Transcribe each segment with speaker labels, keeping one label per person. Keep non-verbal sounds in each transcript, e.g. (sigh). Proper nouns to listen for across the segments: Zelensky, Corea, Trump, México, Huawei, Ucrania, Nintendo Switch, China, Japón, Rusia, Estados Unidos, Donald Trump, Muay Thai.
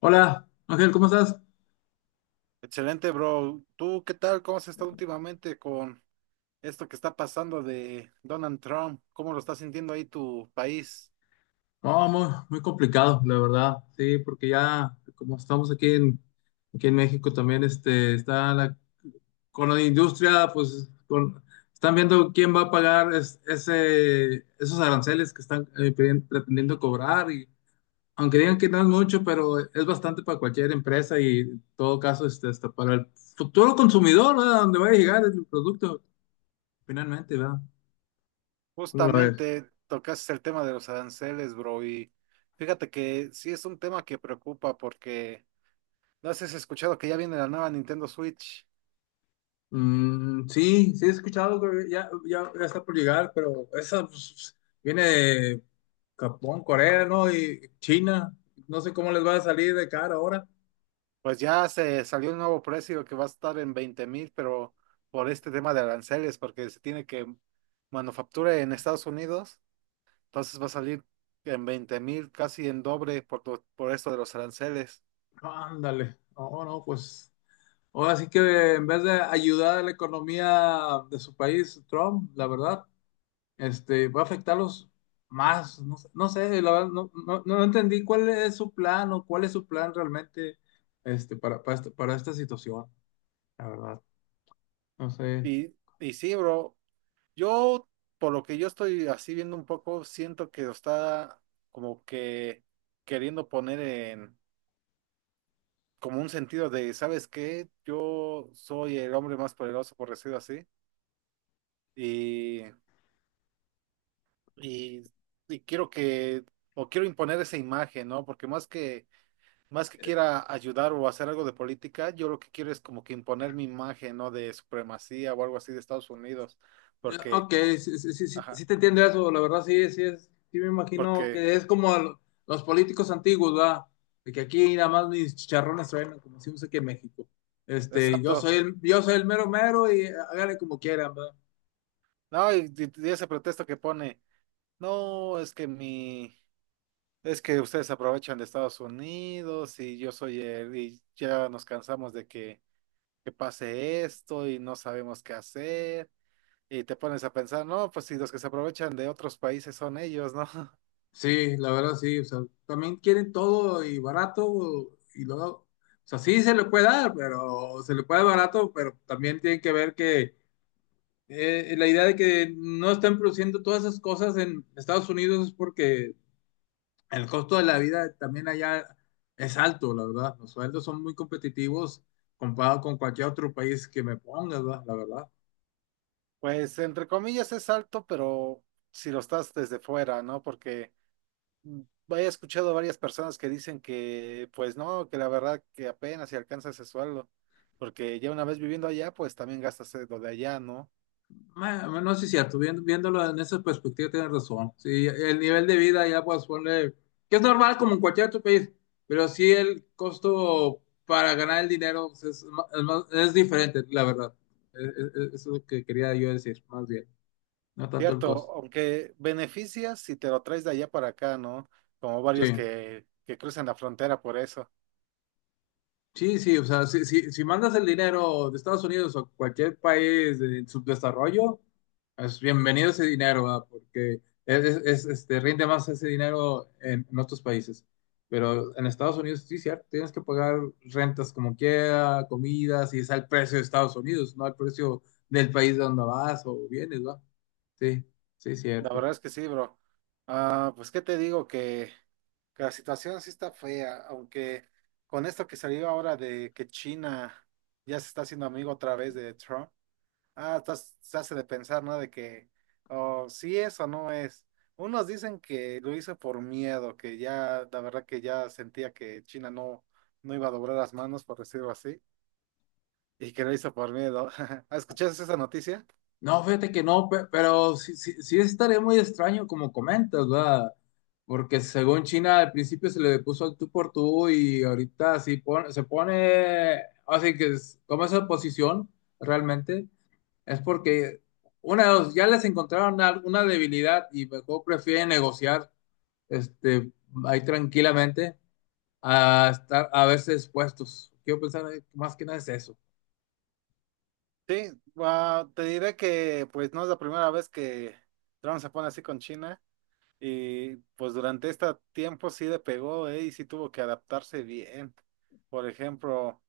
Speaker 1: Hola, Ángel, ¿cómo estás?
Speaker 2: Excelente, bro. ¿Tú qué tal? ¿Cómo has estado últimamente con esto que está pasando de Donald Trump? ¿Cómo lo está sintiendo ahí tu país?
Speaker 1: No, muy complicado, la verdad, sí, porque ya, como estamos aquí en México también, está la, con la industria, pues, con, están viendo quién va a pagar ese, esos aranceles que están pretendiendo cobrar, y aunque digan que no es mucho, pero es bastante para cualquier empresa y en todo caso, hasta para el futuro consumidor, ¿verdad? Donde va a llegar el producto, finalmente, ¿verdad? ¿Cómo la ves?
Speaker 2: Justamente tocaste el tema de los aranceles, bro, y fíjate que sí es un tema que preocupa porque no sé si has escuchado que ya viene la nueva Nintendo Switch.
Speaker 1: Mm, sí, sí he escuchado, creo que ya está por llegar, pero esa pues, viene de Japón, Corea, ¿no? Y China. No sé cómo les va a salir de cara ahora.
Speaker 2: Pues ya se salió un nuevo precio que va a estar en 20,000, pero por este tema de aranceles, porque se tiene que manufactura en Estados Unidos. Entonces va a salir en 20,000, casi en doble por, por esto de los aranceles.
Speaker 1: Ándale. No, no, pues. Ahora sí que en vez de ayudar a la economía de su país, Trump, la verdad, va a afectarlos más. No sé, la verdad, no entendí cuál es su plan o cuál es su plan realmente para, para esta situación, la verdad. No sé.
Speaker 2: Y, y sí, bro, yo, por lo que yo estoy así viendo un poco, siento que lo está como que queriendo poner en como un sentido de, ¿sabes qué? Yo soy el hombre más poderoso, por decirlo así, y, y, y quiero que, o quiero imponer esa imagen, ¿no? Porque más que quiera ayudar o hacer algo de política, yo lo que quiero es como que imponer mi imagen, ¿no? De supremacía o algo así de Estados Unidos,
Speaker 1: Ya,
Speaker 2: porque,
Speaker 1: ok, sí, sí, sí, sí,
Speaker 2: ajá,
Speaker 1: sí te entiendo eso, la verdad sí, sí es, sí me imagino
Speaker 2: porque,
Speaker 1: que es como los políticos antiguos, ¿verdad? De que aquí nada más mis chicharrones suenan, como decimos aquí en México.
Speaker 2: exacto,
Speaker 1: Yo soy el mero mero y hágale como quieran, ¿verdad?
Speaker 2: no, y ese pretexto que pone, no, es que mi, es que ustedes aprovechan de Estados Unidos y yo soy el, y ya nos cansamos de que pase esto y no sabemos qué hacer. Y te pones a pensar, no, pues si los que se aprovechan de otros países son ellos, ¿no?
Speaker 1: Sí, la verdad sí, o sea, también quieren todo y barato y luego, o sea, sí se le puede dar, pero se le puede dar barato, pero también tienen que ver que la idea de que no están produciendo todas esas cosas en Estados Unidos es porque el costo de la vida también allá es alto, la verdad. Los sueldos son muy competitivos comparado con cualquier otro país que me ponga, ¿verdad?, la verdad.
Speaker 2: Pues entre comillas es alto, pero si lo estás desde fuera, ¿no? Porque mm, he escuchado varias personas que dicen que, pues no, que la verdad que apenas si alcanza ese sueldo, porque ya una vez viviendo allá, pues también gastas lo de allá, ¿no?
Speaker 1: Bueno, no, sí es cierto, viéndolo en esa perspectiva tienes razón. Sí, el nivel de vida allá pues ponle, que es normal como en cualquier otro país, pero sí el costo para ganar el dinero pues, es, es diferente, la verdad. Eso es lo que quería yo decir, más bien, no tanto el
Speaker 2: Cierto,
Speaker 1: costo.
Speaker 2: aunque beneficias si te lo traes de allá para acá, ¿no? Como varios
Speaker 1: Sí.
Speaker 2: que cruzan la frontera por eso.
Speaker 1: Sí, sí, o sea, si mandas el dinero de Estados Unidos o cualquier país en subdesarrollo, es bienvenido ese dinero, ¿verdad? Porque es, es, rinde más ese dinero en otros países. Pero en Estados Unidos, sí, cierto, tienes que pagar rentas como quiera, comidas, y es al precio de Estados Unidos, no al precio del país de donde vas o vienes, ¿verdad? Sí, sí,
Speaker 2: La
Speaker 1: cierto.
Speaker 2: verdad es que sí, bro. Ah, pues qué te digo que la situación sí está fea, aunque con esto que salió ahora de que China ya se está haciendo amigo otra vez de Trump, se hace de pensar, ¿no? De que, oh, sí es o no es. Unos dicen que lo hizo por miedo, que ya, la verdad que ya sentía que China no, no iba a doblar las manos, por decirlo así, y que lo hizo por miedo. (laughs) ¿Escuchaste esa noticia?
Speaker 1: No, fíjate que no, pero sí, sí estaría muy extraño como comentas, ¿verdad? Porque según China al principio se le puso al tú por tú y ahorita sí se pone, así que toma esa posición realmente, es porque una de dos, ya les encontraron alguna debilidad y mejor prefieren negociar este, ahí tranquilamente a estar a verse expuestos. Quiero pensar más que nada es eso.
Speaker 2: Sí, ah, te diré que pues no es la primera vez que Trump se pone así con China. Y pues durante este tiempo sí le pegó, ¿eh? Y sí tuvo que adaptarse bien. Por ejemplo,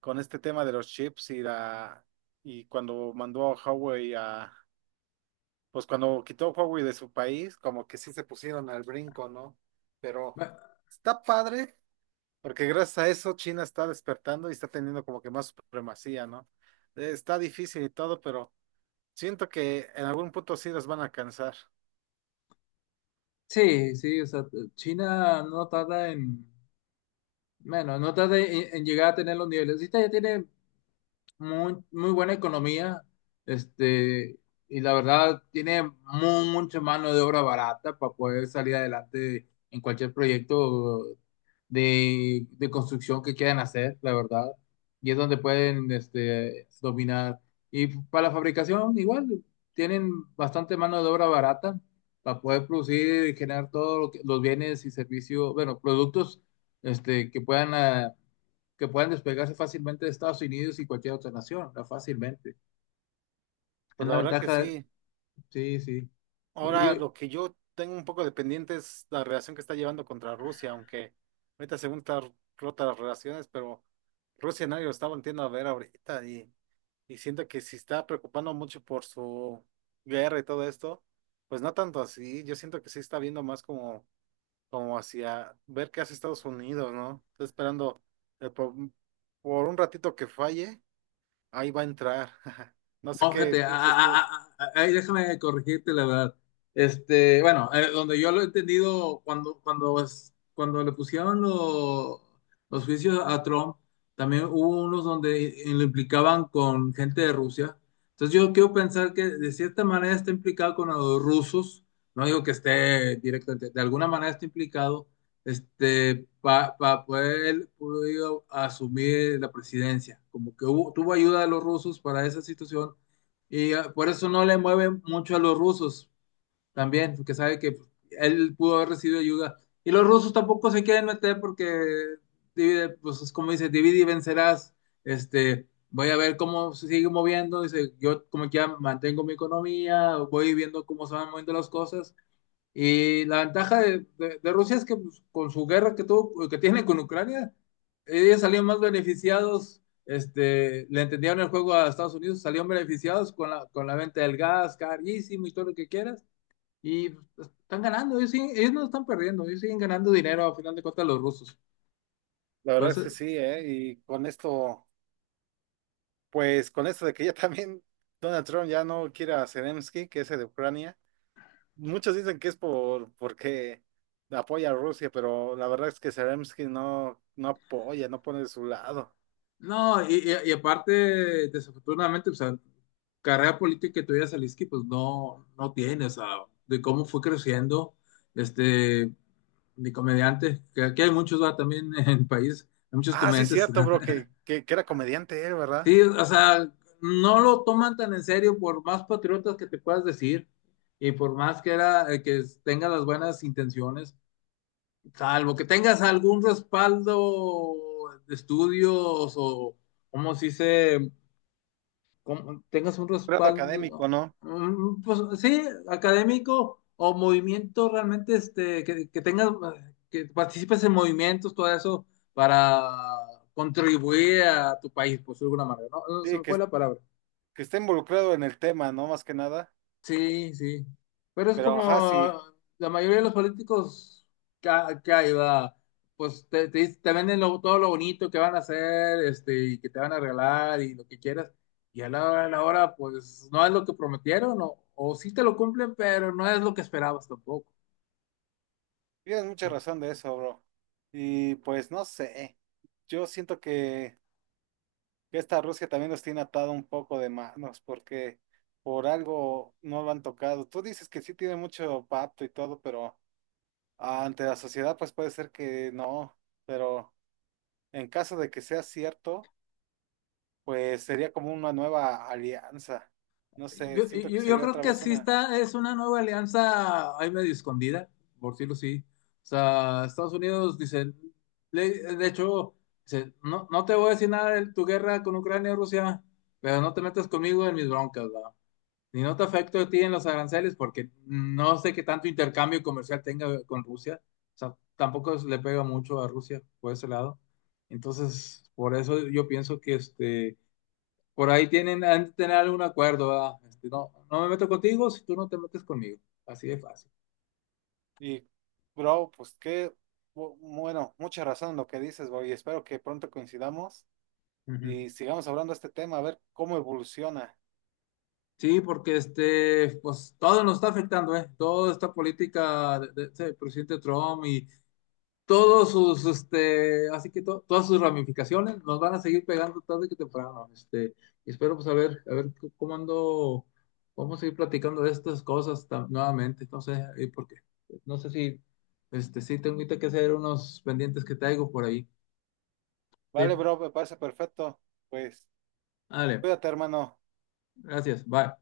Speaker 2: con este tema de los chips y cuando mandó a pues cuando quitó a Huawei de su país, como que sí se pusieron al brinco, ¿no? Pero
Speaker 1: Ma-
Speaker 2: está padre, porque gracias a eso China está despertando y está teniendo como que más supremacía, ¿no? Está difícil y todo, pero siento que en algún punto sí los van a cansar.
Speaker 1: Sí, sí, o sea, China no tarda en... Bueno, no tarde en llegar a tener los niveles. Si usted ya tiene muy buena economía, este, y la verdad tiene mucha mano de obra barata para poder salir adelante en cualquier proyecto de construcción que quieran hacer, la verdad. Y es donde pueden, dominar. Y para la fabricación, igual, tienen bastante mano de obra barata para poder producir y generar todos los bienes y servicios, bueno, productos, que puedan... que puedan despegarse fácilmente de Estados Unidos y cualquier otra nación, ¿no?, fácilmente. Es
Speaker 2: Pues
Speaker 1: la
Speaker 2: la verdad que
Speaker 1: ventaja,
Speaker 2: sí.
Speaker 1: sí, sí. Y,
Speaker 2: Ahora, lo que yo tengo un poco de pendiente es la relación que está llevando contra Rusia, aunque ahorita según está rota las relaciones, pero Rusia nadie lo está volviendo a ver ahorita y siento que si está preocupando mucho por su guerra y todo esto, pues no tanto así, yo siento que sí está viendo más como, como hacia ver qué hace Estados Unidos, ¿no? Está esperando eh, por, mm, por un ratito que falle, ahí va a entrar. (laughs) No sé
Speaker 1: no,
Speaker 2: qué
Speaker 1: fíjate,
Speaker 2: piensas tú.
Speaker 1: ahí déjame corregirte la verdad. Bueno, donde yo lo he entendido, cuando le pusieron los juicios a Trump, también hubo unos donde lo implicaban con gente de Rusia. Entonces yo quiero pensar que de cierta manera está implicado con los rusos, no digo que esté directamente, de alguna manera está implicado, para poder él pudo asumir la presidencia. Como que hubo, tuvo ayuda de los rusos para esa situación y por eso no le mueve mucho a los rusos también, porque sabe que él pudo haber recibido ayuda. Y los rusos tampoco se quieren meter porque, divide, pues es como dice, divide y vencerás. Voy a ver cómo se sigue moviendo. Dice, yo como que ya mantengo mi economía, voy viendo cómo se van moviendo las cosas. Y la ventaja de Rusia es que pues, con su guerra que tuvo, que tiene con Ucrania, ellos salían más beneficiados, le entendieron el juego a Estados Unidos, salieron beneficiados con la venta del gas, carísimo y todo lo que quieras, y pues, están ganando, ellos, ellos no están perdiendo, ellos siguen ganando dinero a final de cuentas los rusos.
Speaker 2: La verdad
Speaker 1: Pues,
Speaker 2: es que sí, ¿eh? Y con esto... Pues con esto de que ya (laughs) también Donald Trump ya no quiere a Zelensky, que es el de Ucrania, muchos dicen que es porque apoya a Rusia, pero la verdad es que Zelensky no, no apoya, no pone de su lado.
Speaker 1: no, y aparte, desafortunadamente, o sea, carrera política que tuviera Zelensky, pues no, no tiene, o sea, de cómo fue creciendo, este, de comediante que aquí hay muchos, va, también (laughs) en el país, hay muchos
Speaker 2: Ah, sí,
Speaker 1: comediantes,
Speaker 2: cierto, bro, que era comediante él,
Speaker 1: (laughs)
Speaker 2: ¿verdad?
Speaker 1: sí, o sea, no lo toman tan en serio por más patriotas que te puedas decir y por más que era, que tenga las buenas intenciones, salvo que tengas algún respaldo de estudios o, como se dice? Como tengas un
Speaker 2: Grado
Speaker 1: respaldo,
Speaker 2: académico, ¿no?
Speaker 1: mm, pues sí, académico o movimiento realmente, que tengas, que participes en movimientos, todo eso, para contribuir a tu país, por de alguna manera, ¿no? No, se
Speaker 2: Sí,
Speaker 1: me fue
Speaker 2: que,
Speaker 1: la palabra.
Speaker 2: que está involucrado en el tema, ¿no? Más que nada.
Speaker 1: Sí, sí. Pero es
Speaker 2: Pero ajá, sí,
Speaker 1: como la mayoría de los políticos que, que hay, va, pues te venden todo lo bonito que van a hacer, y que te van a regalar y lo que quieras. Y a la hora, pues no es lo que prometieron, o sí te lo cumplen, pero no es lo que esperabas tampoco.
Speaker 2: tienes mucha razón de eso, bro. Y pues no sé, yo siento que esta Rusia también nos tiene atado un poco de manos, porque por algo no lo han tocado. Tú dices que sí tiene mucho pacto y todo, pero ante la sociedad pues puede ser que no, pero en caso de que sea cierto, pues sería como una nueva alianza. No sé, siento que
Speaker 1: Yo
Speaker 2: sería
Speaker 1: creo
Speaker 2: otra
Speaker 1: que
Speaker 2: vez
Speaker 1: sí
Speaker 2: una...
Speaker 1: está, es una nueva alianza ahí medio escondida, por decirlo así. O sea, Estados Unidos dice, de hecho, dice, no, no te voy a decir nada de tu guerra con Ucrania y Rusia, pero no te metas conmigo en mis broncas, ¿va? Ni no te afecto a ti en los aranceles porque no sé qué tanto intercambio comercial tenga con Rusia. O sea, tampoco le pega mucho a Rusia por ese lado. Entonces, por eso yo pienso que este por ahí tienen, han de tener algún acuerdo, ¿verdad? No, no me meto contigo si tú no te metes conmigo. Así de fácil.
Speaker 2: Y, bro, pues qué... Bueno, mucha razón en lo que dices, bro, y espero que pronto coincidamos
Speaker 1: Ujú.
Speaker 2: y sigamos hablando de este tema, a ver cómo evoluciona.
Speaker 1: Sí, porque pues todo nos está afectando, ¿eh? Toda esta política del presidente Trump y todos sus, así que todas sus ramificaciones nos van a seguir pegando tarde que temprano. Y espero pues a ver cómo ando, vamos a seguir platicando de estas cosas nuevamente. No sé, ¿y por qué? No sé si, sí tengo ahorita que hacer unos pendientes que traigo por ahí.
Speaker 2: Vale,
Speaker 1: Sí,
Speaker 2: bro, me parece perfecto. Pues
Speaker 1: dale,
Speaker 2: cuídate, hermano.
Speaker 1: gracias, bye.